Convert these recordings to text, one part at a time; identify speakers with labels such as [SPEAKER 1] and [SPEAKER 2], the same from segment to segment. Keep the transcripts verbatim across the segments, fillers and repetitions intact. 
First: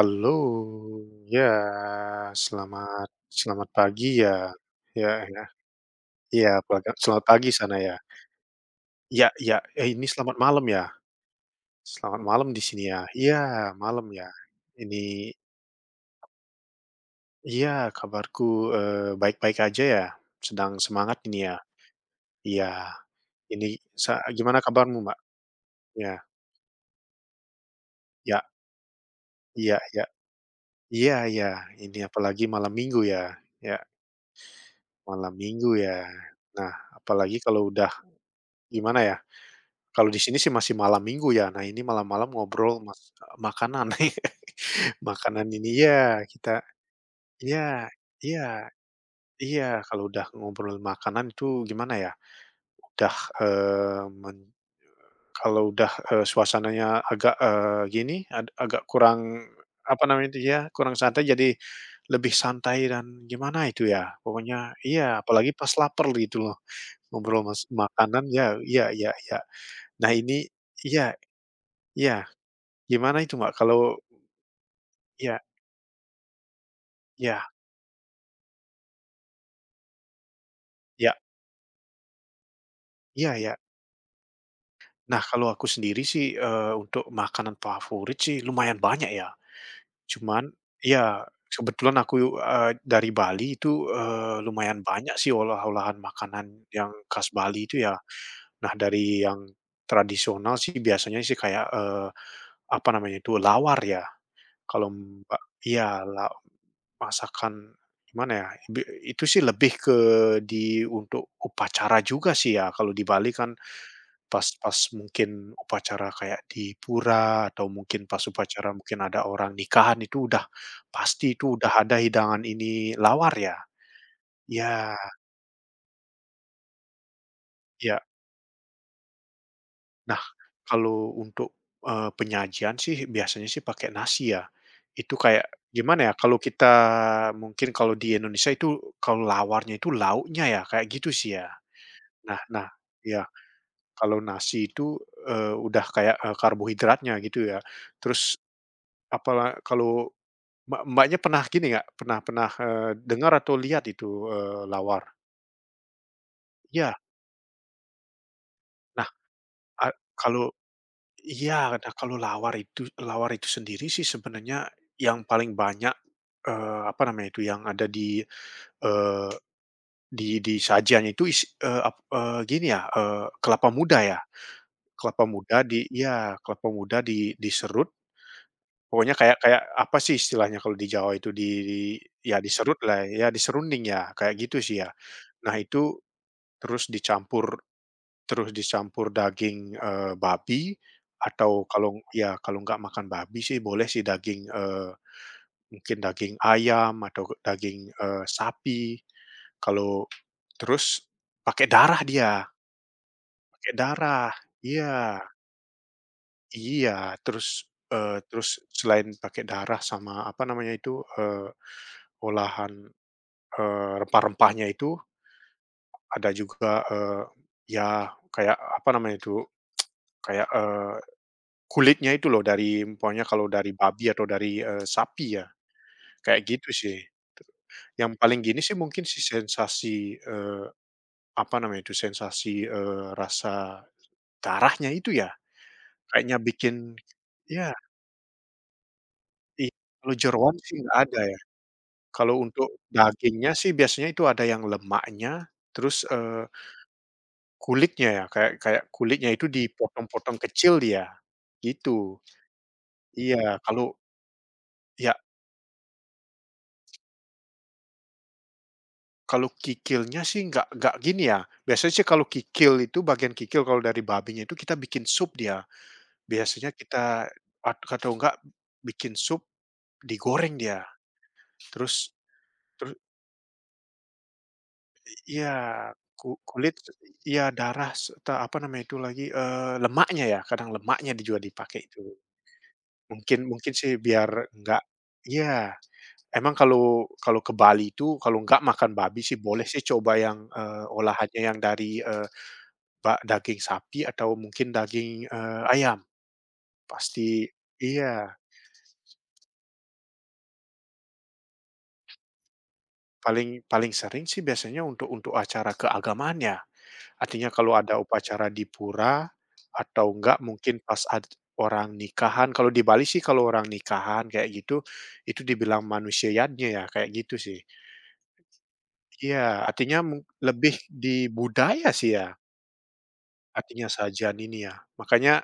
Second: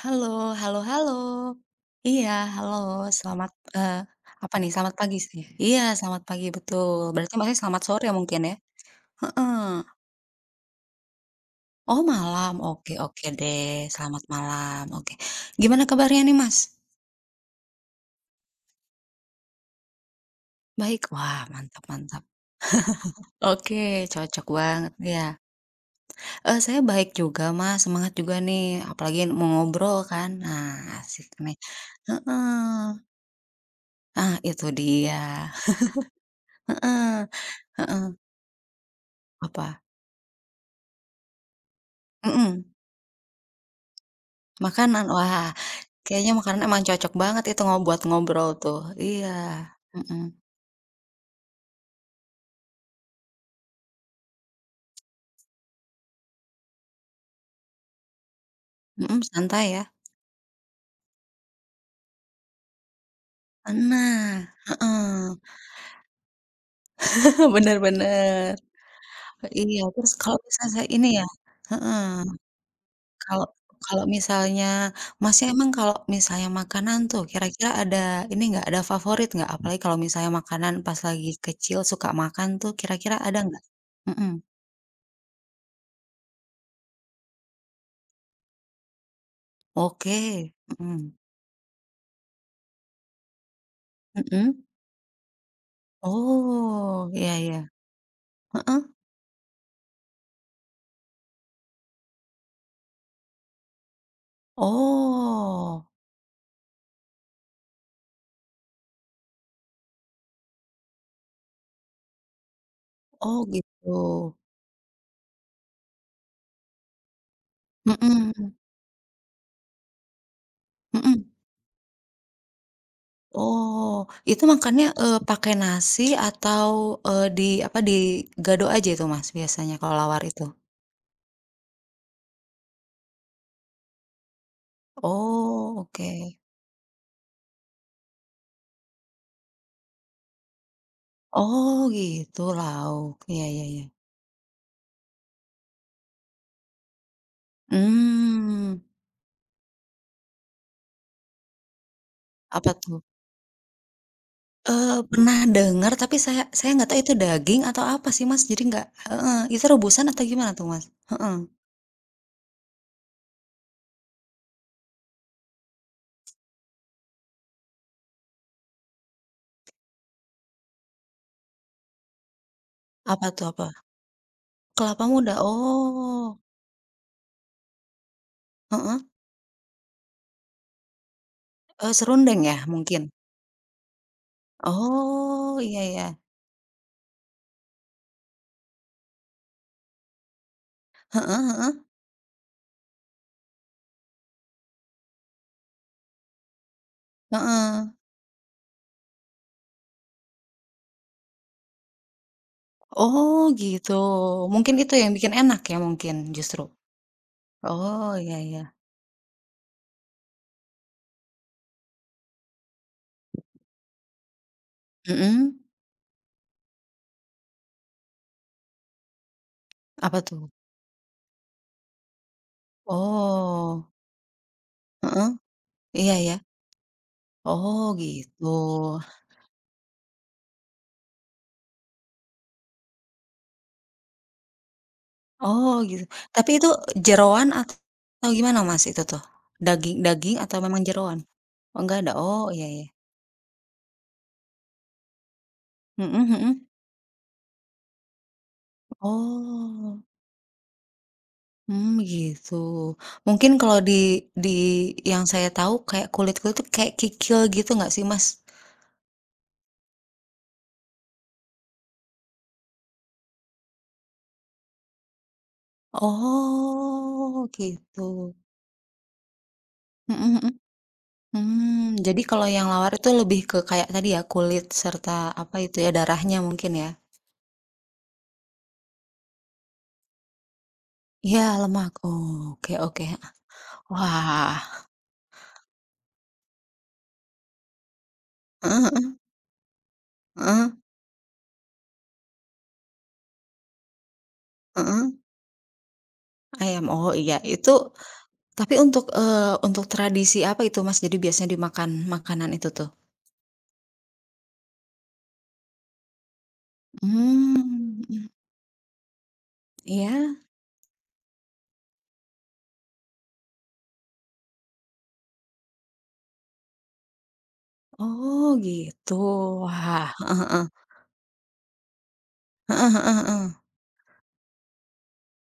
[SPEAKER 1] Halo halo halo.
[SPEAKER 2] ya,
[SPEAKER 1] Iya, halo,
[SPEAKER 2] selamat
[SPEAKER 1] selamat
[SPEAKER 2] selamat
[SPEAKER 1] eee,
[SPEAKER 2] pagi ya.
[SPEAKER 1] apa nih, selamat
[SPEAKER 2] Ya
[SPEAKER 1] pagi sih?
[SPEAKER 2] ya.
[SPEAKER 1] Iya, selamat pagi,
[SPEAKER 2] Iya, pelaga
[SPEAKER 1] betul.
[SPEAKER 2] selamat
[SPEAKER 1] Berarti
[SPEAKER 2] pagi
[SPEAKER 1] Masnya
[SPEAKER 2] sana
[SPEAKER 1] selamat
[SPEAKER 2] ya?
[SPEAKER 1] sore mungkin ya?
[SPEAKER 2] Ya
[SPEAKER 1] Heeh.
[SPEAKER 2] ya, eh, ini selamat malam ya?
[SPEAKER 1] Oh,
[SPEAKER 2] Selamat malam
[SPEAKER 1] malam,
[SPEAKER 2] di sini
[SPEAKER 1] oke
[SPEAKER 2] ya.
[SPEAKER 1] oke
[SPEAKER 2] Iya,
[SPEAKER 1] deh,
[SPEAKER 2] malam
[SPEAKER 1] selamat
[SPEAKER 2] ya.
[SPEAKER 1] malam, oke.
[SPEAKER 2] Ini,
[SPEAKER 1] Gimana kabarnya nih, Mas?
[SPEAKER 2] iya, kabarku, eee, baik-baik aja ya, sedang
[SPEAKER 1] Baik?
[SPEAKER 2] semangat ini
[SPEAKER 1] Wah,
[SPEAKER 2] ya.
[SPEAKER 1] mantap mantap.
[SPEAKER 2] Iya, ini
[SPEAKER 1] Oke,
[SPEAKER 2] sa
[SPEAKER 1] cocok
[SPEAKER 2] gimana
[SPEAKER 1] banget,
[SPEAKER 2] kabarmu, Mbak?
[SPEAKER 1] ya
[SPEAKER 2] Ya
[SPEAKER 1] Eee, saya baik juga, Mas, semangat juga
[SPEAKER 2] ya
[SPEAKER 1] nih, apalagi mau
[SPEAKER 2] ya
[SPEAKER 1] ngobrol
[SPEAKER 2] ya.
[SPEAKER 1] kan. Nah,
[SPEAKER 2] Iya
[SPEAKER 1] asik
[SPEAKER 2] ya,
[SPEAKER 1] nih.
[SPEAKER 2] ini apalagi malam
[SPEAKER 1] Heeh.
[SPEAKER 2] Minggu ya. Ya,
[SPEAKER 1] Ah, itu dia.
[SPEAKER 2] malam Minggu ya. Nah,
[SPEAKER 1] Heeh
[SPEAKER 2] apalagi kalau udah
[SPEAKER 1] heeh.
[SPEAKER 2] gimana ya?
[SPEAKER 1] Apa?
[SPEAKER 2] Kalau di sini sih masih malam Minggu ya. Nah, ini malam-malam
[SPEAKER 1] Mhm.
[SPEAKER 2] ngobrol mas eh, makanan nih,
[SPEAKER 1] Makanan, wah,
[SPEAKER 2] makanan ini ya
[SPEAKER 1] kayaknya makanan
[SPEAKER 2] kita,
[SPEAKER 1] emang cocok banget itu ngo
[SPEAKER 2] ya,
[SPEAKER 1] buat ngobrol
[SPEAKER 2] iya
[SPEAKER 1] tuh, iya,
[SPEAKER 2] iya, kalau
[SPEAKER 1] mhm,
[SPEAKER 2] udah ngobrol makanan itu gimana ya, udah, eee, men kalau udah, eee, suasananya agak, eee, gini, ad agak
[SPEAKER 1] mhm,
[SPEAKER 2] kurang,
[SPEAKER 1] santai ya.
[SPEAKER 2] apa namanya itu ya, kurang santai jadi lebih santai dan gimana itu ya,
[SPEAKER 1] Nah,
[SPEAKER 2] pokoknya, iya,
[SPEAKER 1] heeh,
[SPEAKER 2] apalagi pas lapar gitu loh, ngobrol mas
[SPEAKER 1] bener
[SPEAKER 2] makanan
[SPEAKER 1] bener,
[SPEAKER 2] ya, iya iya iya.
[SPEAKER 1] iya,
[SPEAKER 2] Nah
[SPEAKER 1] terus kalau
[SPEAKER 2] ini,
[SPEAKER 1] misalnya ini
[SPEAKER 2] iya
[SPEAKER 1] ya heeh,
[SPEAKER 2] iya, gimana itu
[SPEAKER 1] kalau
[SPEAKER 2] Mbak, kalau.
[SPEAKER 1] kalau misalnya
[SPEAKER 2] Iya
[SPEAKER 1] Masnya emang kalau misalnya makanan tuh
[SPEAKER 2] iya
[SPEAKER 1] kira-kira ada ini nggak, ada favorit nggak? Apalagi kalau misalnya makanan pas
[SPEAKER 2] iya
[SPEAKER 1] lagi kecil suka makan tuh kira-kira
[SPEAKER 2] iya
[SPEAKER 1] ada
[SPEAKER 2] iya.
[SPEAKER 1] nggak? Mhm,
[SPEAKER 2] Nah, kalau aku sendiri sih, eee, untuk makanan favorit sih lumayan banyak ya.
[SPEAKER 1] oke,
[SPEAKER 2] Cuman
[SPEAKER 1] mhm,
[SPEAKER 2] ya, kebetulan aku, eee, dari Bali itu, eee,
[SPEAKER 1] mhm,
[SPEAKER 2] lumayan banyak sih olah-olahan makanan yang
[SPEAKER 1] oh,
[SPEAKER 2] khas
[SPEAKER 1] iya iya,
[SPEAKER 2] Bali itu ya. Nah,
[SPEAKER 1] heeh.
[SPEAKER 2] dari yang tradisional sih biasanya sih kayak, eee, apa namanya itu, lawar ya. Kalau Mbak,
[SPEAKER 1] Oh
[SPEAKER 2] iya, la masakan gimana ya, bi itu sih lebih ke di untuk upacara juga sih ya, kalau di Bali
[SPEAKER 1] oh
[SPEAKER 2] kan.
[SPEAKER 1] gitu,
[SPEAKER 2] Pas pas mungkin upacara kayak di pura atau mungkin pas
[SPEAKER 1] mhm
[SPEAKER 2] upacara mungkin ada orang nikahan itu udah
[SPEAKER 1] mhm.
[SPEAKER 2] pasti itu udah ada hidangan ini lawar ya?
[SPEAKER 1] Oh, itu makannya,
[SPEAKER 2] Ya
[SPEAKER 1] eee, pakai nasi atau, eee, di apa,
[SPEAKER 2] ya.
[SPEAKER 1] digado aja itu Mas biasanya kalau lawar
[SPEAKER 2] Nah,
[SPEAKER 1] itu?
[SPEAKER 2] kalau untuk, eee, penyajian sih biasanya sih pakai nasi ya. Itu kayak
[SPEAKER 1] Oh oke.
[SPEAKER 2] gimana ya, kalau kita mungkin kalau di Indonesia itu kalau lawarnya itu lauknya ya, kayak gitu sih ya.
[SPEAKER 1] Oh
[SPEAKER 2] Nah
[SPEAKER 1] gitu
[SPEAKER 2] nah
[SPEAKER 1] lauk,
[SPEAKER 2] iya,
[SPEAKER 1] iya iya iya.
[SPEAKER 2] kalau nasi itu, eee, udah kayak, eee, karbohidratnya gitu ya. Terus
[SPEAKER 1] Mmm,
[SPEAKER 2] apala kalau Mbak Mbaknya pernah gini nggak, pernah pernah,
[SPEAKER 1] apa
[SPEAKER 2] eee,
[SPEAKER 1] tuh?
[SPEAKER 2] dengar atau lihat itu, eee,
[SPEAKER 1] Eee,
[SPEAKER 2] lawar?
[SPEAKER 1] pernah dengar tapi saya saya nggak
[SPEAKER 2] Iya.
[SPEAKER 1] tahu itu daging atau apa sih Mas, jadi nggak
[SPEAKER 2] Nah,
[SPEAKER 1] heeh, itu
[SPEAKER 2] a
[SPEAKER 1] rebusan atau gimana
[SPEAKER 2] kalau,
[SPEAKER 1] tuh Mas? Heeh.
[SPEAKER 2] iya, nah kalau lawar itu lawar itu sendiri sih sebenarnya yang paling banyak, eee, apa namanya itu, yang ada di, eee, di di sajian itu is eee, ap eee, gini ya, eee,
[SPEAKER 1] Apa tuh apa?
[SPEAKER 2] kelapa muda ya,
[SPEAKER 1] Kelapa
[SPEAKER 2] kelapa
[SPEAKER 1] muda?
[SPEAKER 2] muda di
[SPEAKER 1] Oh,
[SPEAKER 2] iya, kelapa muda di diserut,
[SPEAKER 1] heeh.
[SPEAKER 2] pokoknya kayak kayak apa sih istilahnya kalau di Jawa itu, di di
[SPEAKER 1] Eee,
[SPEAKER 2] ya
[SPEAKER 1] serundeng ya
[SPEAKER 2] diserut
[SPEAKER 1] mungkin?
[SPEAKER 2] lah ya, ya diserunding ya, kayak gitu sih ya. Nah
[SPEAKER 1] Oh, iya
[SPEAKER 2] itu.
[SPEAKER 1] iya.
[SPEAKER 2] Terus dicampur terus dicampur daging, eee, babi,
[SPEAKER 1] Heeh
[SPEAKER 2] atau
[SPEAKER 1] heeh,
[SPEAKER 2] kalau ya kalau nggak makan babi sih boleh sih daging, eee, mungkin daging ayam atau
[SPEAKER 1] heeh.
[SPEAKER 2] daging, eee, sapi. Kalau terus pakai darah dia,
[SPEAKER 1] Oh,
[SPEAKER 2] pakai
[SPEAKER 1] gitu.
[SPEAKER 2] darah.
[SPEAKER 1] Mungkin itu
[SPEAKER 2] Iya
[SPEAKER 1] yang bikin enak ya mungkin justru?
[SPEAKER 2] iya. Terus,
[SPEAKER 1] Oh,
[SPEAKER 2] eee,
[SPEAKER 1] iya
[SPEAKER 2] terus
[SPEAKER 1] iya.
[SPEAKER 2] selain pakai darah sama apa namanya itu, eee, olahan, eee, rempah-rempahnya itu
[SPEAKER 1] Mhm,
[SPEAKER 2] ada juga, eee, ya kayak apa namanya itu,
[SPEAKER 1] apa
[SPEAKER 2] kayak,
[SPEAKER 1] tuh?
[SPEAKER 2] eee kulitnya itu loh dari, pokoknya kalau dari
[SPEAKER 1] Oh,
[SPEAKER 2] babi atau dari, eee,
[SPEAKER 1] heeh,
[SPEAKER 2] sapi ya,
[SPEAKER 1] iya iya.
[SPEAKER 2] kayak gitu sih.
[SPEAKER 1] Oh,
[SPEAKER 2] Yang paling
[SPEAKER 1] gitu.
[SPEAKER 2] gini sih mungkin si sensasi, eee, apa namanya itu, sensasi, eee, rasa darahnya itu ya,
[SPEAKER 1] Oh, gitu.
[SPEAKER 2] kayaknya
[SPEAKER 1] Tapi itu
[SPEAKER 2] bikin,
[SPEAKER 1] jeroan
[SPEAKER 2] ya,
[SPEAKER 1] atau gimana Mas itu tuh?
[SPEAKER 2] iya, i
[SPEAKER 1] Daging
[SPEAKER 2] kalau
[SPEAKER 1] daging
[SPEAKER 2] jeroan
[SPEAKER 1] atau
[SPEAKER 2] sih
[SPEAKER 1] memang
[SPEAKER 2] nggak
[SPEAKER 1] jeroan?
[SPEAKER 2] ada ya.
[SPEAKER 1] Oh, nggak ada?
[SPEAKER 2] Kalau
[SPEAKER 1] Oh, iya
[SPEAKER 2] untuk
[SPEAKER 1] iya.
[SPEAKER 2] dagingnya sih biasanya itu ada yang lemaknya, terus,
[SPEAKER 1] Mhm
[SPEAKER 2] eee,
[SPEAKER 1] mhm.
[SPEAKER 2] kulitnya ya, kayak kayak kulitnya itu
[SPEAKER 1] Oh.
[SPEAKER 2] dipotong-potong kecil dia,
[SPEAKER 1] Hmm
[SPEAKER 2] gitu.
[SPEAKER 1] gitu. Mungkin
[SPEAKER 2] Iya,
[SPEAKER 1] kalau
[SPEAKER 2] kalau
[SPEAKER 1] di di
[SPEAKER 2] ya
[SPEAKER 1] yang saya tahu kayak kulit-kulit tuh kayak kikil gitu nggak sih, Mas?
[SPEAKER 2] kalau kikilnya sih nggak nggak gini ya, biasanya sih kalau kikil itu bagian kikil kalau dari babinya itu kita bikin sup dia. Biasanya kita
[SPEAKER 1] Oh,
[SPEAKER 2] at
[SPEAKER 1] gitu.
[SPEAKER 2] atau enggak bikin sup,
[SPEAKER 1] Mhm mhm.
[SPEAKER 2] digoreng dia,
[SPEAKER 1] Mmm,
[SPEAKER 2] terus
[SPEAKER 1] jadi kalau yang lawar
[SPEAKER 2] terus
[SPEAKER 1] itu lebih ke kayak tadi ya, kulit serta
[SPEAKER 2] iya,
[SPEAKER 1] apa itu ya,
[SPEAKER 2] ku
[SPEAKER 1] darahnya mungkin
[SPEAKER 2] kulit,
[SPEAKER 1] ya?
[SPEAKER 2] iya, darah serta apa namanya itu lagi, eee, lemaknya ya, kadang lemaknya di
[SPEAKER 1] Iya,
[SPEAKER 2] juga dipakai
[SPEAKER 1] lemak.
[SPEAKER 2] itu.
[SPEAKER 1] Oh, oke oke.
[SPEAKER 2] Mungkin mungkin sih biar
[SPEAKER 1] Wah.
[SPEAKER 2] nggak, iya, emang kalau kalau ke Bali itu kalau nggak
[SPEAKER 1] Heeh
[SPEAKER 2] makan
[SPEAKER 1] heeh.
[SPEAKER 2] babi sih boleh sih coba yang,
[SPEAKER 1] Heeh.
[SPEAKER 2] eee, olahannya yang dari, eee Pak, daging sapi atau mungkin daging, eee, ayam,
[SPEAKER 1] Ayam, oh iya.
[SPEAKER 2] pasti,
[SPEAKER 1] Itu
[SPEAKER 2] iya,
[SPEAKER 1] tapi untuk, eh untuk tradisi apa itu, Mas? Jadi biasanya dimakan makanan itu tuh?
[SPEAKER 2] paling paling sering sih biasanya untuk untuk acara keagamaan ya. Artinya
[SPEAKER 1] Hmm
[SPEAKER 2] kalau ada
[SPEAKER 1] mhm.
[SPEAKER 2] upacara di pura atau
[SPEAKER 1] Iya?
[SPEAKER 2] enggak mungkin pas ad orang nikahan, kalau di Bali sih kalau orang nikahan kayak gitu, itu dibilang manusiaadnya ya, kayak gitu sih.
[SPEAKER 1] Oh gitu.
[SPEAKER 2] Iya, artinya
[SPEAKER 1] Wah,
[SPEAKER 2] mung
[SPEAKER 1] heeh heeh.
[SPEAKER 2] lebih di budaya sih ya,
[SPEAKER 1] Heeh heeh heeh.
[SPEAKER 2] artinya sajian ini ya. Makanya,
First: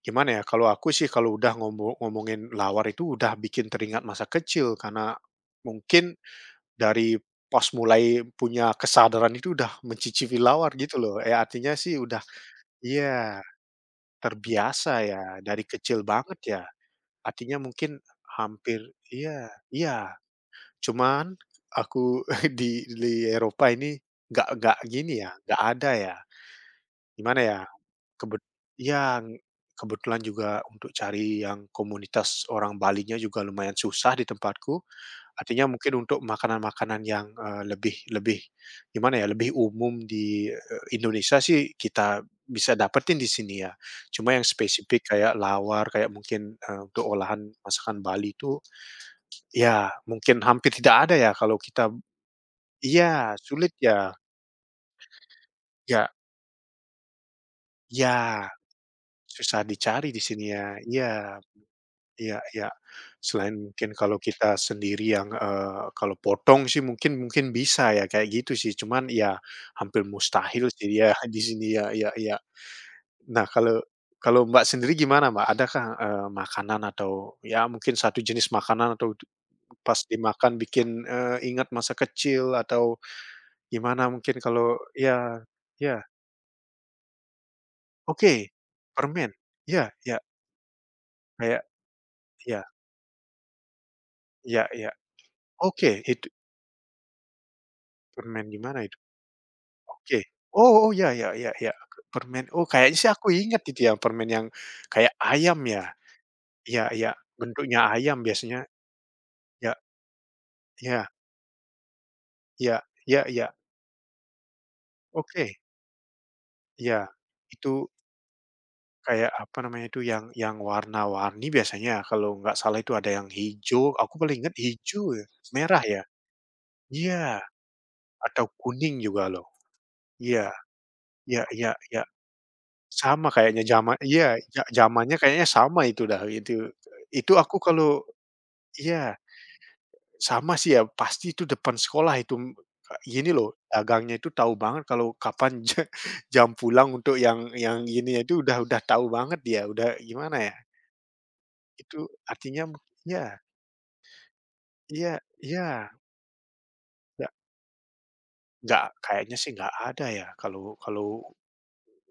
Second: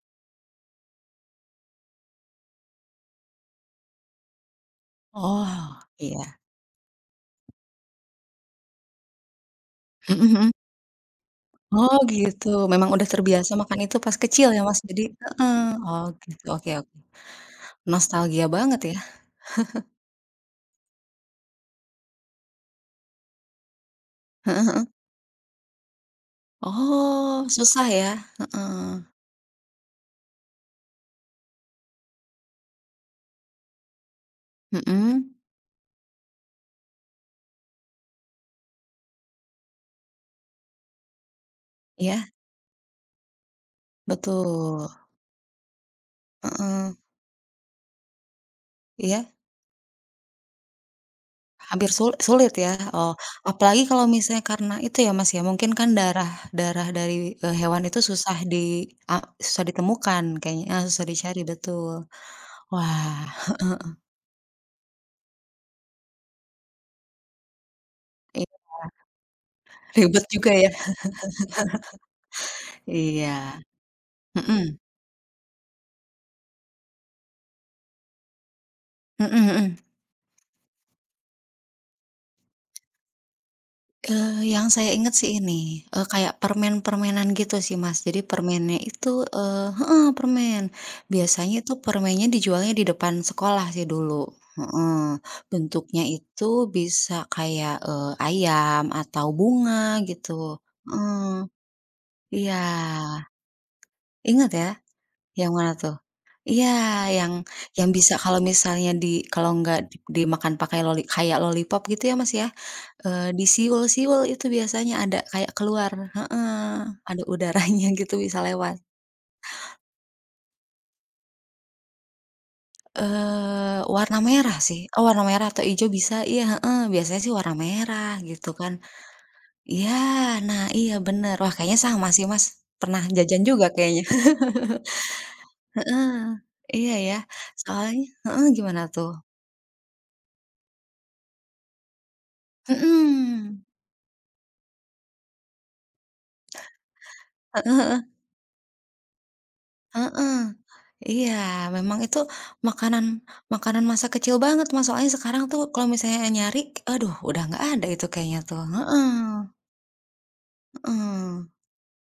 [SPEAKER 2] gimana ya, kalau aku sih kalau udah ngomong ngomongin lawar itu udah bikin teringat masa kecil, karena
[SPEAKER 1] Oh,
[SPEAKER 2] mungkin
[SPEAKER 1] iya.
[SPEAKER 2] dari pas mulai punya kesadaran itu udah
[SPEAKER 1] Mhm
[SPEAKER 2] mencicipi
[SPEAKER 1] mhm.
[SPEAKER 2] lawar gitu loh. Eh, artinya sih
[SPEAKER 1] Oh
[SPEAKER 2] udah,
[SPEAKER 1] gitu, memang udah
[SPEAKER 2] iya,
[SPEAKER 1] terbiasa makan itu pas kecil ya Mas,
[SPEAKER 2] terbiasa
[SPEAKER 1] jadi
[SPEAKER 2] ya,
[SPEAKER 1] heeh,
[SPEAKER 2] dari
[SPEAKER 1] oh
[SPEAKER 2] kecil banget
[SPEAKER 1] gitu,
[SPEAKER 2] ya.
[SPEAKER 1] oke oke.
[SPEAKER 2] Artinya mungkin
[SPEAKER 1] Nostalgia banget
[SPEAKER 2] hampir,
[SPEAKER 1] ya.
[SPEAKER 2] iya iya, cuman aku di di Eropa ini nggak
[SPEAKER 1] Heeh
[SPEAKER 2] nggak
[SPEAKER 1] heeh.
[SPEAKER 2] gini ya, nggak ada ya, gimana
[SPEAKER 1] Oh,
[SPEAKER 2] ya.
[SPEAKER 1] susah ya?
[SPEAKER 2] Kebet
[SPEAKER 1] Heeh.
[SPEAKER 2] iya, kebetulan juga untuk cari yang komunitas orang Balinya juga lumayan susah di tempatku.
[SPEAKER 1] Mhm.
[SPEAKER 2] Artinya mungkin untuk makanan-makanan yang, eee, lebih lebih gimana ya, lebih umum di, eee, Indonesia sih kita
[SPEAKER 1] Iya,
[SPEAKER 2] bisa dapetin di sini ya. Cuma yang
[SPEAKER 1] betul.
[SPEAKER 2] spesifik kayak lawar, kayak mungkin, eee,
[SPEAKER 1] Heeh.
[SPEAKER 2] untuk olahan masakan Bali itu
[SPEAKER 1] Iya?
[SPEAKER 2] ya mungkin hampir tidak ada ya kalau
[SPEAKER 1] Hampir
[SPEAKER 2] kita,
[SPEAKER 1] sul sulit ya? Oh,
[SPEAKER 2] iya, sulit
[SPEAKER 1] apalagi kalau
[SPEAKER 2] ya.
[SPEAKER 1] misalnya karena itu ya, Mas, ya, mungkin kan
[SPEAKER 2] Ya
[SPEAKER 1] darah darah dari, eee, hewan itu susah
[SPEAKER 2] ya,
[SPEAKER 1] di a susah
[SPEAKER 2] susah dicari di
[SPEAKER 1] ditemukan
[SPEAKER 2] sini
[SPEAKER 1] kayaknya,
[SPEAKER 2] ya,
[SPEAKER 1] eee, susah
[SPEAKER 2] iya.
[SPEAKER 1] dicari, betul.
[SPEAKER 2] Iya iya.
[SPEAKER 1] Wah,
[SPEAKER 2] Selain mungkin kalau kita sendiri yang, eee, kalau potong sih mungkin mungkin bisa ya kayak
[SPEAKER 1] i
[SPEAKER 2] gitu sih, cuman ya hampir
[SPEAKER 1] ribet juga
[SPEAKER 2] mustahil
[SPEAKER 1] ya.
[SPEAKER 2] sih ya di sini ya ya ya.
[SPEAKER 1] Iya.
[SPEAKER 2] Nah, kalau kalau Mbak
[SPEAKER 1] Mhm.
[SPEAKER 2] sendiri gimana Mbak? Adakah, eee, makanan atau ya mungkin satu jenis makanan atau
[SPEAKER 1] Mhm mhm.
[SPEAKER 2] pas dimakan bikin, eee, ingat masa kecil atau gimana
[SPEAKER 1] Eee,
[SPEAKER 2] mungkin
[SPEAKER 1] yang
[SPEAKER 2] kalau,
[SPEAKER 1] saya ingat sih
[SPEAKER 2] ya
[SPEAKER 1] ini,
[SPEAKER 2] ya,
[SPEAKER 1] eee, kayak permen-permenan gitu sih, Mas. Jadi
[SPEAKER 2] oke,
[SPEAKER 1] permennya itu
[SPEAKER 2] permen.
[SPEAKER 1] eee,
[SPEAKER 2] Iya
[SPEAKER 1] heeh,
[SPEAKER 2] iya,
[SPEAKER 1] permen. Biasanya
[SPEAKER 2] kayak,
[SPEAKER 1] itu permennya
[SPEAKER 2] iya
[SPEAKER 1] dijualnya di depan sekolah sih dulu,
[SPEAKER 2] iya iya.
[SPEAKER 1] heeh.
[SPEAKER 2] Oke,
[SPEAKER 1] Bentuknya
[SPEAKER 2] itu
[SPEAKER 1] itu bisa kayak, eee,
[SPEAKER 2] permen gimana
[SPEAKER 1] ayam
[SPEAKER 2] itu?
[SPEAKER 1] atau bunga
[SPEAKER 2] Oke.
[SPEAKER 1] gitu,
[SPEAKER 2] Oh oh, ya ya
[SPEAKER 1] heeh.
[SPEAKER 2] ya ya, permen,
[SPEAKER 1] Iya,
[SPEAKER 2] oh, kayaknya sih aku ingat itu ya permen yang
[SPEAKER 1] ingat ya?
[SPEAKER 2] kayak
[SPEAKER 1] Yang
[SPEAKER 2] ayam
[SPEAKER 1] mana
[SPEAKER 2] ya?
[SPEAKER 1] tuh? Iya,
[SPEAKER 2] Iya iya,
[SPEAKER 1] yang
[SPEAKER 2] bentuknya
[SPEAKER 1] yang bisa
[SPEAKER 2] ayam
[SPEAKER 1] kalau
[SPEAKER 2] biasanya.
[SPEAKER 1] misalnya di kalau
[SPEAKER 2] Ya
[SPEAKER 1] nggak di dimakan pakai loli
[SPEAKER 2] ya
[SPEAKER 1] kayak lollipop gitu ya, Mas, ya,
[SPEAKER 2] ya ya
[SPEAKER 1] eee,
[SPEAKER 2] ya.
[SPEAKER 1] disiul-siul itu biasanya ada kayak
[SPEAKER 2] Oke,
[SPEAKER 1] keluar heeh,
[SPEAKER 2] iya.
[SPEAKER 1] ada udaranya
[SPEAKER 2] Itu
[SPEAKER 1] gitu bisa lewat.
[SPEAKER 2] kayak apa namanya itu, yang yang warna-warni biasanya kalau nggak salah itu ada yang
[SPEAKER 1] Eee,
[SPEAKER 2] hijau, aku
[SPEAKER 1] warna
[SPEAKER 2] paling ingat
[SPEAKER 1] merah sih, oh,
[SPEAKER 2] hijau
[SPEAKER 1] warna
[SPEAKER 2] ya,
[SPEAKER 1] merah atau
[SPEAKER 2] merah
[SPEAKER 1] hijau
[SPEAKER 2] ya?
[SPEAKER 1] bisa, iya, heeh, biasanya sih
[SPEAKER 2] Iya,
[SPEAKER 1] warna merah
[SPEAKER 2] atau
[SPEAKER 1] gitu kan.
[SPEAKER 2] kuning juga loh.
[SPEAKER 1] Iya,
[SPEAKER 2] Iya
[SPEAKER 1] nah iya bener.
[SPEAKER 2] iya
[SPEAKER 1] Wah,
[SPEAKER 2] iya
[SPEAKER 1] kayaknya
[SPEAKER 2] iya.
[SPEAKER 1] sama sih, Mas, pernah
[SPEAKER 2] Sama
[SPEAKER 1] jajan
[SPEAKER 2] kayaknya
[SPEAKER 1] juga
[SPEAKER 2] jama
[SPEAKER 1] kayaknya.
[SPEAKER 2] iya, ja zamannya kayaknya sama itu dah
[SPEAKER 1] Heeh,
[SPEAKER 2] itu.
[SPEAKER 1] iya ya,
[SPEAKER 2] Itu aku kalau,
[SPEAKER 1] soalnya heeh, gimana tuh?
[SPEAKER 2] iya. Sama sih ya, pasti itu depan sekolah itu, m Kak, loh,
[SPEAKER 1] Mhm,
[SPEAKER 2] dagangnya itu tahu banget kalau kapan ja jam pulang untuk yang yang
[SPEAKER 1] heeh.
[SPEAKER 2] ininya itu udah udah tahu banget dia, udah
[SPEAKER 1] Heeh.
[SPEAKER 2] gimana ya,
[SPEAKER 1] Iya, memang
[SPEAKER 2] itu
[SPEAKER 1] itu
[SPEAKER 2] artinya mung
[SPEAKER 1] makanan
[SPEAKER 2] ya,
[SPEAKER 1] makanan masa kecil banget, Mas, soalnya
[SPEAKER 2] iya
[SPEAKER 1] sekarang tuh
[SPEAKER 2] iya,
[SPEAKER 1] kalau misalnya nyari, aduh
[SPEAKER 2] nggak
[SPEAKER 1] udah nggak ada itu kayaknya tuh,
[SPEAKER 2] nggak
[SPEAKER 1] heeh
[SPEAKER 2] kayaknya sih nggak ada ya kalau kalau
[SPEAKER 1] heeh.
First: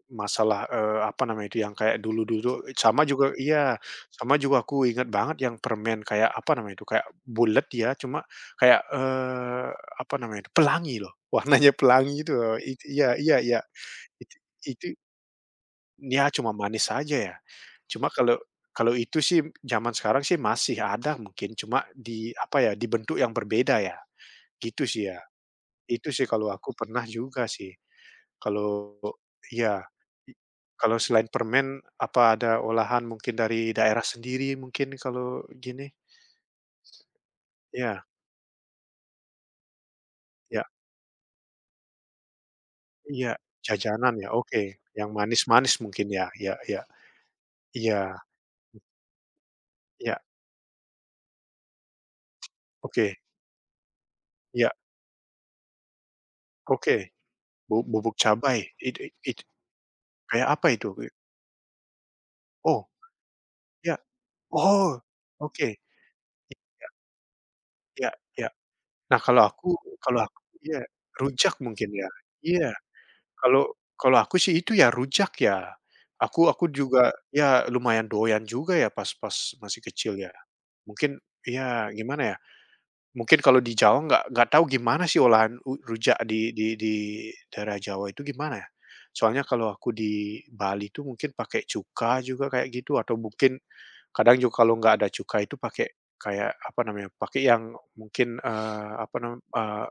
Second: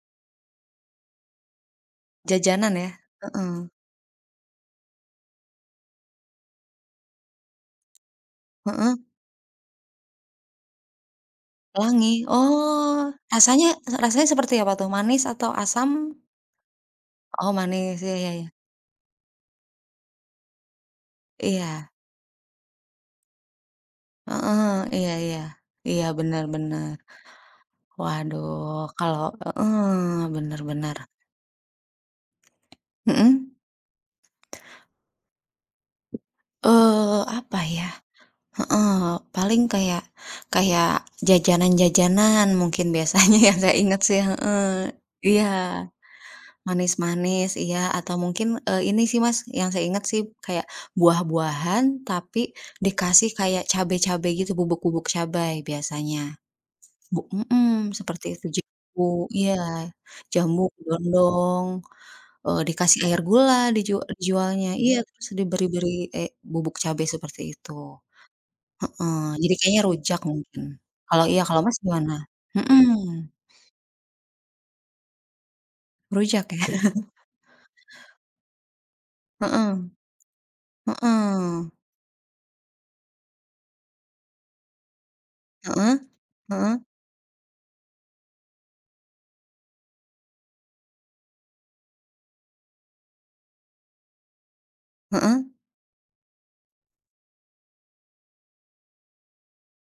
[SPEAKER 2] masalah, eee, apa namanya itu, yang kayak dulu-dulu,
[SPEAKER 1] Jajanan ya?
[SPEAKER 2] sama juga,
[SPEAKER 1] Heeh
[SPEAKER 2] iya, sama juga aku ingat banget yang permen kayak apa namanya itu, kayak bulet ya, cuma kayak,
[SPEAKER 1] heeh,
[SPEAKER 2] eee, apa namanya itu, pelangi loh, warnanya
[SPEAKER 1] pelangi?
[SPEAKER 2] pelangi itu loh, itu
[SPEAKER 1] Oh,
[SPEAKER 2] iya iya iya,
[SPEAKER 1] rasanya rasanya
[SPEAKER 2] itu
[SPEAKER 1] seperti apa
[SPEAKER 2] itu
[SPEAKER 1] tuh, manis atau asam?
[SPEAKER 2] ya cuma manis aja ya.
[SPEAKER 1] Oh manis,
[SPEAKER 2] Cuma
[SPEAKER 1] iya iya
[SPEAKER 2] kalau
[SPEAKER 1] iya.
[SPEAKER 2] kalau itu sih zaman sekarang sih masih ada mungkin, cuma
[SPEAKER 1] Iya,
[SPEAKER 2] di apa ya, di bentuk yang berbeda ya,
[SPEAKER 1] heeh,
[SPEAKER 2] gitu sih
[SPEAKER 1] iya
[SPEAKER 2] ya.
[SPEAKER 1] iya. Iya,
[SPEAKER 2] Itu sih kalau aku
[SPEAKER 1] benar-benar.
[SPEAKER 2] pernah juga sih.
[SPEAKER 1] Waduh,
[SPEAKER 2] Kalau
[SPEAKER 1] kalau
[SPEAKER 2] iya,
[SPEAKER 1] heeh,
[SPEAKER 2] i kalau
[SPEAKER 1] benar-benar.
[SPEAKER 2] selain permen, apa ada olahan mungkin
[SPEAKER 1] Mhm?
[SPEAKER 2] dari daerah sendiri mungkin kalau gini?
[SPEAKER 1] Eee, apa ya?
[SPEAKER 2] Iya
[SPEAKER 1] Heeh, paling kayak
[SPEAKER 2] iya
[SPEAKER 1] kayak jajanan-jajanan mungkin
[SPEAKER 2] iya,
[SPEAKER 1] biasanya yang saya ingat
[SPEAKER 2] jajanan
[SPEAKER 1] sih,
[SPEAKER 2] ya, oke.
[SPEAKER 1] heeh.
[SPEAKER 2] Yang
[SPEAKER 1] Iya,
[SPEAKER 2] manis-manis mungkin ya? Iya iya.
[SPEAKER 1] manis-manis, iya,
[SPEAKER 2] Iya
[SPEAKER 1] atau mungkin, eee, ini sih Mas, yang saya ingat
[SPEAKER 2] iya,
[SPEAKER 1] sih kayak buah-buahan tapi
[SPEAKER 2] oke.
[SPEAKER 1] dikasih kayak cabe-cabe gitu,
[SPEAKER 2] Iya,
[SPEAKER 1] bubuk-bubuk cabai biasanya.
[SPEAKER 2] oke.
[SPEAKER 1] Bu
[SPEAKER 2] Bu
[SPEAKER 1] mhm,
[SPEAKER 2] bubuk
[SPEAKER 1] seperti itu
[SPEAKER 2] cabai, it
[SPEAKER 1] jambu
[SPEAKER 2] it
[SPEAKER 1] iya,
[SPEAKER 2] kayak
[SPEAKER 1] jambu,
[SPEAKER 2] apa itu? E
[SPEAKER 1] kedondong, eee,
[SPEAKER 2] oh,
[SPEAKER 1] dikasih air gula diju
[SPEAKER 2] iya.
[SPEAKER 1] dijualnya iya,
[SPEAKER 2] Oh,
[SPEAKER 1] terus
[SPEAKER 2] oke.
[SPEAKER 1] diberi-beri, eee, bubuk cabe seperti itu.
[SPEAKER 2] Iya iya.
[SPEAKER 1] Heeh,
[SPEAKER 2] Nah, kalau
[SPEAKER 1] jadi
[SPEAKER 2] aku
[SPEAKER 1] kayaknya rujak
[SPEAKER 2] kalau aku
[SPEAKER 1] mungkin.
[SPEAKER 2] iya,
[SPEAKER 1] Kalau iya,
[SPEAKER 2] rujak
[SPEAKER 1] kalau Mas
[SPEAKER 2] mungkin ya?
[SPEAKER 1] gimana?
[SPEAKER 2] Iya.
[SPEAKER 1] Mhm,
[SPEAKER 2] Kalau kalau aku sih itu ya rujak ya. Aku
[SPEAKER 1] rujak
[SPEAKER 2] aku
[SPEAKER 1] ya?
[SPEAKER 2] juga ya lumayan doyan juga ya pas pas masih
[SPEAKER 1] Heeh
[SPEAKER 2] kecil ya. Mungkin
[SPEAKER 1] heeh,
[SPEAKER 2] ya gimana ya, mungkin kalau di Jawa nggak nggak tahu gimana sih olahan u
[SPEAKER 1] heeh
[SPEAKER 2] rujak di
[SPEAKER 1] heeh
[SPEAKER 2] di di daerah Jawa itu gimana ya? Soalnya kalau aku di Bali tuh mungkin pakai cuka juga kayak gitu atau mungkin. Kadang juga kalau nggak ada
[SPEAKER 1] heeh,
[SPEAKER 2] cukai itu pakai kayak apa namanya, pakai yang mungkin, eee, apa namanya, eee,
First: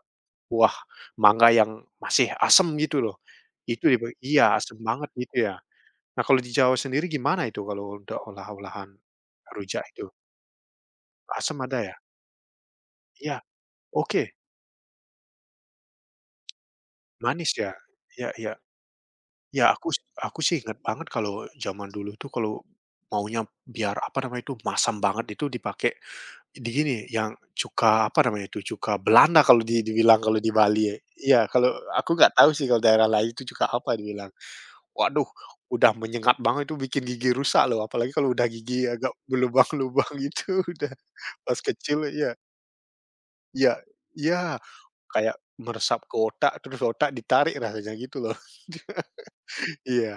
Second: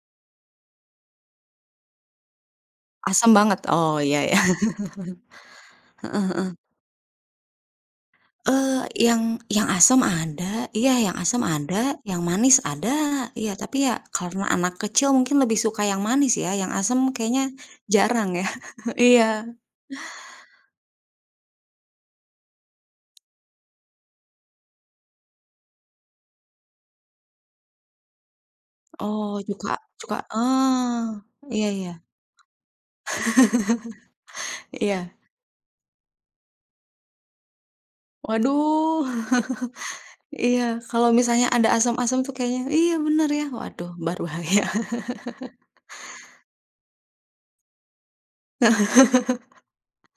[SPEAKER 2] buah mangga yang masih asem gitu loh.
[SPEAKER 1] asam banget?
[SPEAKER 2] Itu
[SPEAKER 1] Oh,
[SPEAKER 2] dipa
[SPEAKER 1] iya iya.
[SPEAKER 2] iya, asem banget gitu ya. Nah,
[SPEAKER 1] Heeh
[SPEAKER 2] kalau
[SPEAKER 1] heeh.
[SPEAKER 2] di Jawa sendiri gimana itu kalau untuk
[SPEAKER 1] Eee,
[SPEAKER 2] olah-olahan
[SPEAKER 1] yang yang
[SPEAKER 2] rujak
[SPEAKER 1] asam
[SPEAKER 2] itu?
[SPEAKER 1] ada, iya yang asam
[SPEAKER 2] Asam ada ya?
[SPEAKER 1] ada, yang manis ada,
[SPEAKER 2] Iya,
[SPEAKER 1] iya tapi ya
[SPEAKER 2] oke,
[SPEAKER 1] karena anak kecil mungkin lebih suka yang manis ya, yang asam kayaknya
[SPEAKER 2] manis ya?
[SPEAKER 1] jarang
[SPEAKER 2] Iya
[SPEAKER 1] ya.
[SPEAKER 2] iya.
[SPEAKER 1] Iya,
[SPEAKER 2] Ya, aku s aku sih inget banget kalau zaman dulu tuh kalau maunya biar apa namanya itu, masam banget itu dipakai. Di gini, yang cuka apa namanya itu, cuka
[SPEAKER 1] oh,
[SPEAKER 2] Belanda kalau
[SPEAKER 1] cuka
[SPEAKER 2] di
[SPEAKER 1] cuka
[SPEAKER 2] dibilang kalau di Bali ya.
[SPEAKER 1] oh,
[SPEAKER 2] Iya,
[SPEAKER 1] iya
[SPEAKER 2] kalau
[SPEAKER 1] iya
[SPEAKER 2] aku nggak tahu sih kalau daerah lain itu cuka apa dibilang.
[SPEAKER 1] iya.
[SPEAKER 2] Waduh, udah menyengat banget itu bikin gigi rusak loh, apalagi kalau udah gigi
[SPEAKER 1] Waduh.
[SPEAKER 2] agak berlubang-lubang
[SPEAKER 1] Iya,
[SPEAKER 2] gitu udah
[SPEAKER 1] kalau misalnya
[SPEAKER 2] pas
[SPEAKER 1] ada
[SPEAKER 2] kecil,
[SPEAKER 1] asam-asam tuh
[SPEAKER 2] iya
[SPEAKER 1] kayaknya, iya bener ya,
[SPEAKER 2] iya
[SPEAKER 1] waduh
[SPEAKER 2] iya,
[SPEAKER 1] berbahaya.
[SPEAKER 2] kayak meresap ke otak, terus otak ditarik rasanya gitu loh. Iya,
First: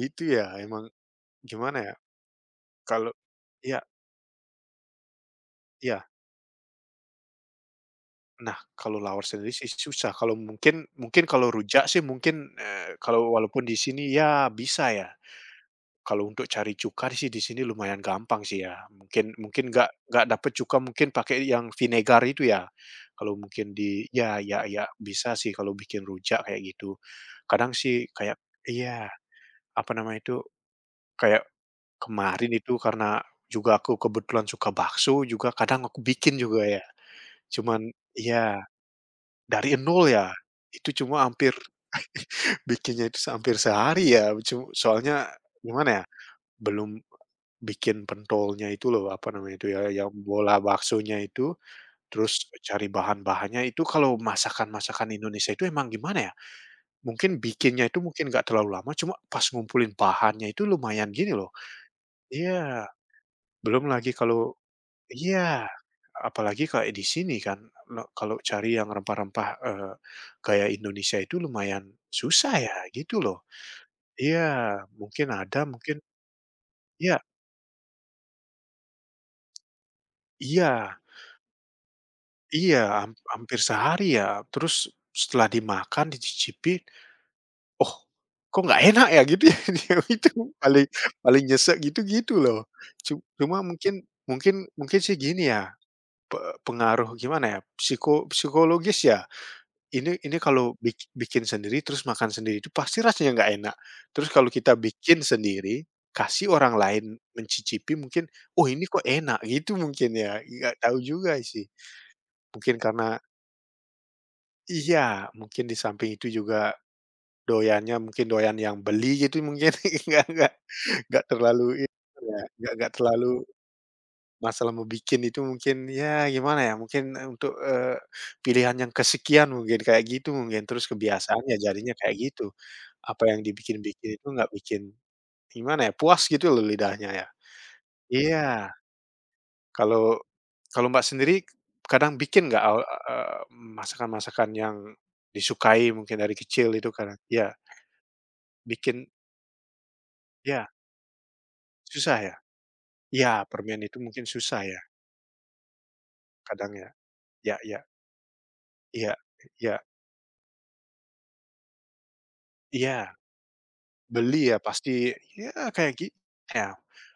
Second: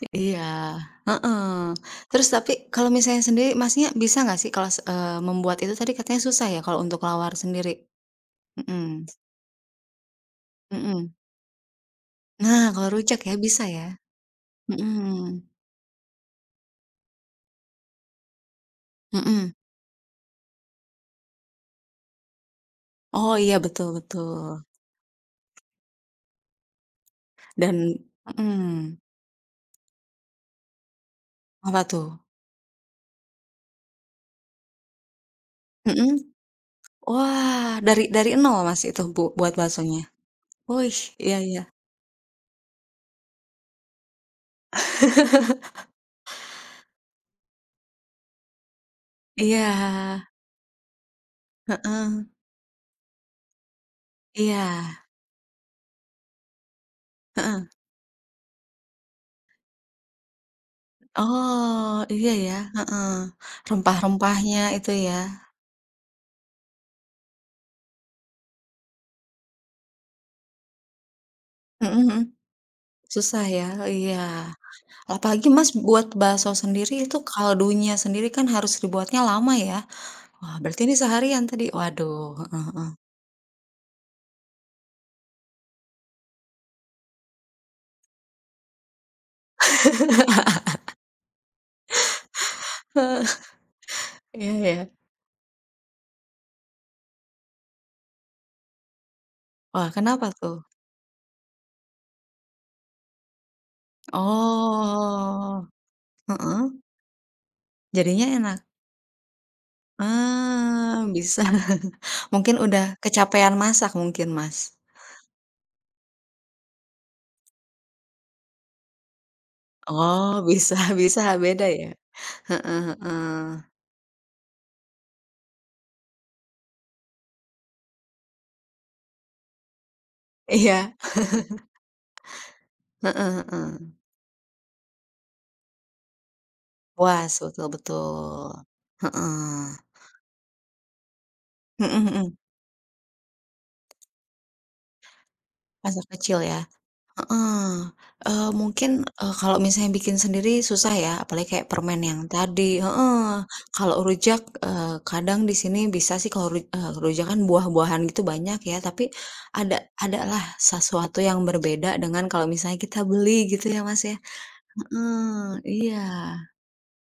[SPEAKER 2] gitu
[SPEAKER 1] Iya,
[SPEAKER 2] ya emang
[SPEAKER 1] heeh.
[SPEAKER 2] gimana ya,
[SPEAKER 1] Terus tapi kalau
[SPEAKER 2] kalau,
[SPEAKER 1] misalnya sendiri
[SPEAKER 2] iya
[SPEAKER 1] Masnya bisa nggak sih kalau se eh, membuat itu tadi
[SPEAKER 2] iya.
[SPEAKER 1] katanya susah ya kalau untuk lawar sendiri?
[SPEAKER 2] Nah,
[SPEAKER 1] Mhm,
[SPEAKER 2] kalau lawar sendiri sih susah, kalau mungkin
[SPEAKER 1] mhm.
[SPEAKER 2] mungkin kalau rujak sih mungkin,
[SPEAKER 1] Nah kalau
[SPEAKER 2] eee,
[SPEAKER 1] rujak
[SPEAKER 2] kalau
[SPEAKER 1] ya bisa
[SPEAKER 2] walaupun di
[SPEAKER 1] ya?
[SPEAKER 2] sini ya bisa ya,
[SPEAKER 1] Mhm,
[SPEAKER 2] kalau untuk cari cuka sih di sini lumayan gampang sih ya, mungkin
[SPEAKER 1] mhm.
[SPEAKER 2] mungkin nggak nggak dapet cuka mungkin pakai yang vinegar itu ya, kalau
[SPEAKER 1] Oh iya
[SPEAKER 2] mungkin
[SPEAKER 1] betul
[SPEAKER 2] di ya
[SPEAKER 1] betul
[SPEAKER 2] ya ya bisa sih kalau bikin rujak kayak gitu. Kadang
[SPEAKER 1] dan
[SPEAKER 2] sih kayak,
[SPEAKER 1] mhm,
[SPEAKER 2] iya, apa namanya itu, kayak
[SPEAKER 1] apa tuh?
[SPEAKER 2] kemarin itu karena juga aku kebetulan suka bakso juga kadang aku
[SPEAKER 1] Mhm?
[SPEAKER 2] bikin juga ya,
[SPEAKER 1] Wah
[SPEAKER 2] cuman
[SPEAKER 1] dari dari nol
[SPEAKER 2] ya.
[SPEAKER 1] Mas itu bu buat
[SPEAKER 2] Dari
[SPEAKER 1] baksonya?
[SPEAKER 2] nol ya? Itu
[SPEAKER 1] Wih,
[SPEAKER 2] cuma
[SPEAKER 1] iya
[SPEAKER 2] hampir
[SPEAKER 1] iya.
[SPEAKER 2] bikinnya itu hampir sehari ya, cu soalnya gimana ya, belum bikin pentolnya itu loh, apa namanya
[SPEAKER 1] Iya,
[SPEAKER 2] itu ya, yang bola baksonya itu,
[SPEAKER 1] heeh,
[SPEAKER 2] terus cari bahan-bahannya itu kalau
[SPEAKER 1] iya.
[SPEAKER 2] masakan-masakan Indonesia itu emang gimana ya, mungkin
[SPEAKER 1] Heeh.
[SPEAKER 2] bikinnya itu mungkin nggak terlalu lama, cuma pas ngumpulin bahannya itu lumayan gini loh,
[SPEAKER 1] Oh, iya ya,
[SPEAKER 2] iya,
[SPEAKER 1] heeh.
[SPEAKER 2] belum lagi kalau,
[SPEAKER 1] Rempah-rempahnya itu ya.
[SPEAKER 2] iya. Apalagi kayak di sini kan, le kalau cari yang rempah-rempah, eee, gaya Indonesia itu lumayan
[SPEAKER 1] Mhm mhm.
[SPEAKER 2] susah ya, gitu loh.
[SPEAKER 1] Susah ya, iya.
[SPEAKER 2] Iya, mungkin
[SPEAKER 1] Apalagi
[SPEAKER 2] ada,
[SPEAKER 1] Mas
[SPEAKER 2] mungkin,
[SPEAKER 1] buat bakso sendiri itu
[SPEAKER 2] iya
[SPEAKER 1] kaldunya sendiri kan harus dibuatnya lama ya. Wah, berarti ini
[SPEAKER 2] iya
[SPEAKER 1] seharian tadi. Waduh, heeh
[SPEAKER 2] iya,
[SPEAKER 1] heeh.
[SPEAKER 2] ham hampir sehari ya. Terus setelah dimakan, dicicipin, "Oh, kok nggak enak ya?" Gitu ya, dia itu paling paling nyesek gitu, gitu loh. Cu cuma mungkin
[SPEAKER 1] Iya
[SPEAKER 2] mungkin
[SPEAKER 1] ya.
[SPEAKER 2] mungkin sih gini ya, pe pengaruh gimana ya, psiko psikologis ya?
[SPEAKER 1] Wah,
[SPEAKER 2] Ini
[SPEAKER 1] kenapa
[SPEAKER 2] ini
[SPEAKER 1] tuh?
[SPEAKER 2] kalau bik bikin sendiri terus makan sendiri itu pasti rasanya nggak enak. Terus kalau kita bikin
[SPEAKER 1] Oh,
[SPEAKER 2] sendiri, kasih
[SPEAKER 1] heeh,
[SPEAKER 2] orang lain mencicipi
[SPEAKER 1] jadinya
[SPEAKER 2] mungkin,
[SPEAKER 1] enak?
[SPEAKER 2] "Oh ini kok enak," gitu mungkin ya, nggak tahu
[SPEAKER 1] Ah,
[SPEAKER 2] juga
[SPEAKER 1] bisa.
[SPEAKER 2] sih.
[SPEAKER 1] Mungkin
[SPEAKER 2] Mungkin
[SPEAKER 1] udah
[SPEAKER 2] karena,
[SPEAKER 1] kecapean masak mungkin Mas?
[SPEAKER 2] iya, mungkin di samping itu juga doyannya mungkin doyan yang beli gitu mungkin nggak
[SPEAKER 1] Oh,
[SPEAKER 2] nggak
[SPEAKER 1] bisa bisa,
[SPEAKER 2] nggak terlalu
[SPEAKER 1] beda ya?
[SPEAKER 2] itu ya, nggak
[SPEAKER 1] Heeh
[SPEAKER 2] nggak terlalu.
[SPEAKER 1] heeh.
[SPEAKER 2] Masalah mau bikin itu mungkin ya gimana ya, mungkin, eee, untuk, eee, pilihan yang kesekian mungkin kayak gitu mungkin, terus
[SPEAKER 1] Iya.
[SPEAKER 2] kebiasaannya jadinya kayak gitu. Apa
[SPEAKER 1] Heeh
[SPEAKER 2] yang
[SPEAKER 1] heeh.
[SPEAKER 2] dibikin-bikin itu nggak bikin gimana ya, puas gitu loh lidahnya ya.
[SPEAKER 1] Puas, betul betul.
[SPEAKER 2] Iya,
[SPEAKER 1] Heeh.
[SPEAKER 2] kalau kalau Mbak sendiri
[SPEAKER 1] Mhm
[SPEAKER 2] kadang
[SPEAKER 1] mhm.
[SPEAKER 2] bikin nggak, eee eee, masakan-masakan yang disukai
[SPEAKER 1] Pasar
[SPEAKER 2] mungkin dari
[SPEAKER 1] kecil ya?
[SPEAKER 2] kecil itu kadang? Ya
[SPEAKER 1] Heeh. Eee, mungkin,
[SPEAKER 2] bikin
[SPEAKER 1] eee, kalau misalnya bikin sendiri
[SPEAKER 2] ya,
[SPEAKER 1] susah ya, apalagi kayak permen
[SPEAKER 2] susah
[SPEAKER 1] yang
[SPEAKER 2] ya?
[SPEAKER 1] tadi
[SPEAKER 2] Ya
[SPEAKER 1] heeh.
[SPEAKER 2] permen
[SPEAKER 1] Kalau
[SPEAKER 2] itu mungkin
[SPEAKER 1] rujak,
[SPEAKER 2] susah ya,
[SPEAKER 1] eee, kadang di sini bisa sih kalau ru
[SPEAKER 2] kadang ya?
[SPEAKER 1] eee, rujak kan
[SPEAKER 2] Ya ya,
[SPEAKER 1] buah-buahan gitu banyak ya, tapi
[SPEAKER 2] iya, ya
[SPEAKER 1] ada ada lah sesuatu yang berbeda dengan kalau misalnya kita
[SPEAKER 2] iya.
[SPEAKER 1] beli gitu ya, Mas, ya?
[SPEAKER 2] Beli ya pasti
[SPEAKER 1] Heeh,
[SPEAKER 2] ya kayak
[SPEAKER 1] iya.
[SPEAKER 2] gi ya,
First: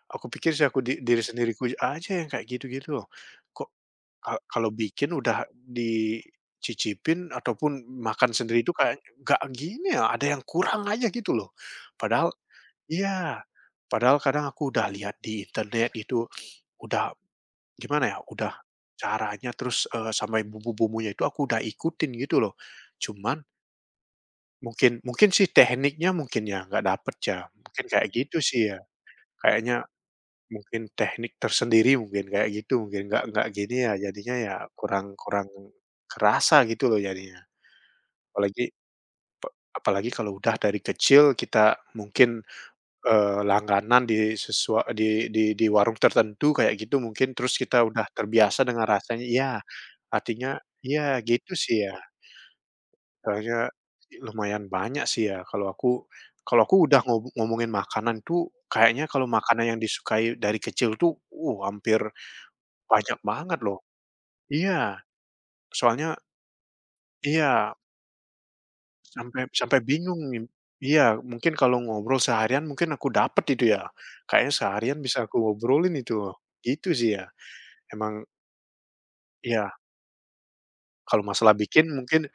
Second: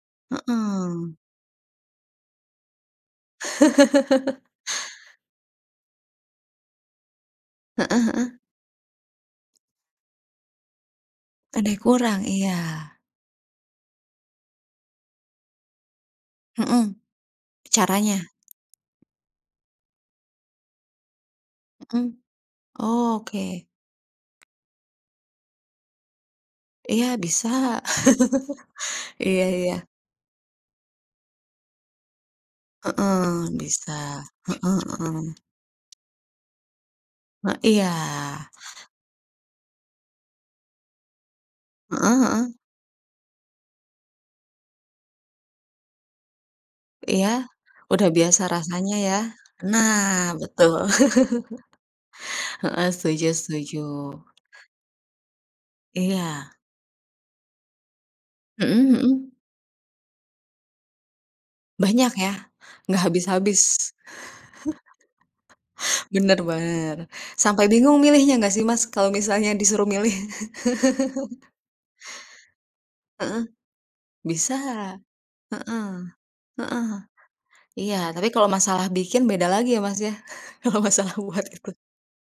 [SPEAKER 2] aku pikir sih aku di
[SPEAKER 1] Heeh.
[SPEAKER 2] diri sendiriku aja yang kayak gitu-gitu loh. Kok, ka kalau bikin udah dicicipin ataupun
[SPEAKER 1] Heeh heeh.
[SPEAKER 2] makan sendiri itu kayak nggak gini ya, ada yang kurang aja gitu loh.
[SPEAKER 1] Ada yang kurang,
[SPEAKER 2] Padahal,
[SPEAKER 1] iya.
[SPEAKER 2] iya, padahal kadang aku udah lihat di internet itu
[SPEAKER 1] Mhm.
[SPEAKER 2] udah gimana ya,
[SPEAKER 1] Caranya?
[SPEAKER 2] udah caranya terus, eee, sampai bumbu-bumbunya itu aku udah
[SPEAKER 1] Mmm,
[SPEAKER 2] ikutin gitu loh.
[SPEAKER 1] oh,
[SPEAKER 2] Cuman
[SPEAKER 1] oke.
[SPEAKER 2] mungkin mungkin sih tekniknya mungkin ya nggak
[SPEAKER 1] Iya
[SPEAKER 2] dapet ya,
[SPEAKER 1] bisa.
[SPEAKER 2] mungkin kayak gitu sih ya.
[SPEAKER 1] Iya iya.
[SPEAKER 2] Kayaknya mungkin teknik tersendiri mungkin kayak gitu mungkin, nggak
[SPEAKER 1] Heeh,
[SPEAKER 2] nggak gini ya
[SPEAKER 1] bisa.
[SPEAKER 2] jadinya ya
[SPEAKER 1] Heeh
[SPEAKER 2] kurang
[SPEAKER 1] heeh.
[SPEAKER 2] kurang kerasa gitu loh jadinya.
[SPEAKER 1] He iya.
[SPEAKER 2] Apalagi apalagi kalau udah dari kecil kita
[SPEAKER 1] Heeh
[SPEAKER 2] mungkin,
[SPEAKER 1] heeh.
[SPEAKER 2] eee, langganan di sesua di di di warung tertentu kayak gitu
[SPEAKER 1] Iya,
[SPEAKER 2] mungkin terus kita udah
[SPEAKER 1] udah biasa
[SPEAKER 2] terbiasa dengan
[SPEAKER 1] rasanya ya.
[SPEAKER 2] rasanya, iya,
[SPEAKER 1] Nah,
[SPEAKER 2] artinya,
[SPEAKER 1] betul.
[SPEAKER 2] iya gitu sih ya.
[SPEAKER 1] Heeh, setuju
[SPEAKER 2] Soalnya
[SPEAKER 1] setuju.
[SPEAKER 2] lumayan banyak sih ya kalau aku
[SPEAKER 1] Iya.
[SPEAKER 2] kalau aku udah ngob ngomongin makanan tuh
[SPEAKER 1] Mhm
[SPEAKER 2] kayaknya
[SPEAKER 1] mhm.
[SPEAKER 2] kalau makanan yang disukai dari kecil tuh, uh, hampir.
[SPEAKER 1] Banyak ya? Nggak
[SPEAKER 2] Banyak banget
[SPEAKER 1] habis-habis.
[SPEAKER 2] loh. Iya, soalnya,
[SPEAKER 1] Bener bener. Sampai
[SPEAKER 2] iya,
[SPEAKER 1] bingung milihnya nggak sih Mas, kalau
[SPEAKER 2] sampai
[SPEAKER 1] misalnya
[SPEAKER 2] sampai
[SPEAKER 1] disuruh milih?
[SPEAKER 2] bingung nih. Iya, mungkin kalau ngobrol seharian mungkin aku
[SPEAKER 1] Heeh.
[SPEAKER 2] dapet itu ya. Kayaknya
[SPEAKER 1] Bisa.
[SPEAKER 2] seharian bisa aku
[SPEAKER 1] Heeh.
[SPEAKER 2] obrolin itu,
[SPEAKER 1] Heeh.
[SPEAKER 2] gitu sih ya.
[SPEAKER 1] Iya,
[SPEAKER 2] Emang,
[SPEAKER 1] tapi kalau masalah bikin beda lagi
[SPEAKER 2] iya,
[SPEAKER 1] ya, Mas, ya, kalau masalah
[SPEAKER 2] kalau
[SPEAKER 1] buat
[SPEAKER 2] masalah
[SPEAKER 1] gitu.
[SPEAKER 2] bikin mungkin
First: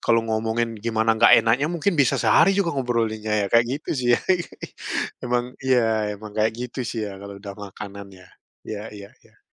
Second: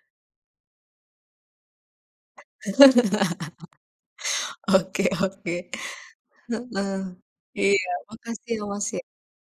[SPEAKER 2] kalau ngomongin gimana nggak enaknya mungkin bisa sehari juga ngobrolinnya ya, kayak gitu sih ya.
[SPEAKER 1] Oke
[SPEAKER 2] Emang
[SPEAKER 1] oke,
[SPEAKER 2] iya, emang kayak gitu
[SPEAKER 1] heeh.
[SPEAKER 2] sih ya kalau udah
[SPEAKER 1] Iya,
[SPEAKER 2] makanan ya.
[SPEAKER 1] makasih ya,
[SPEAKER 2] Iya
[SPEAKER 1] Mas, ya.
[SPEAKER 2] iya.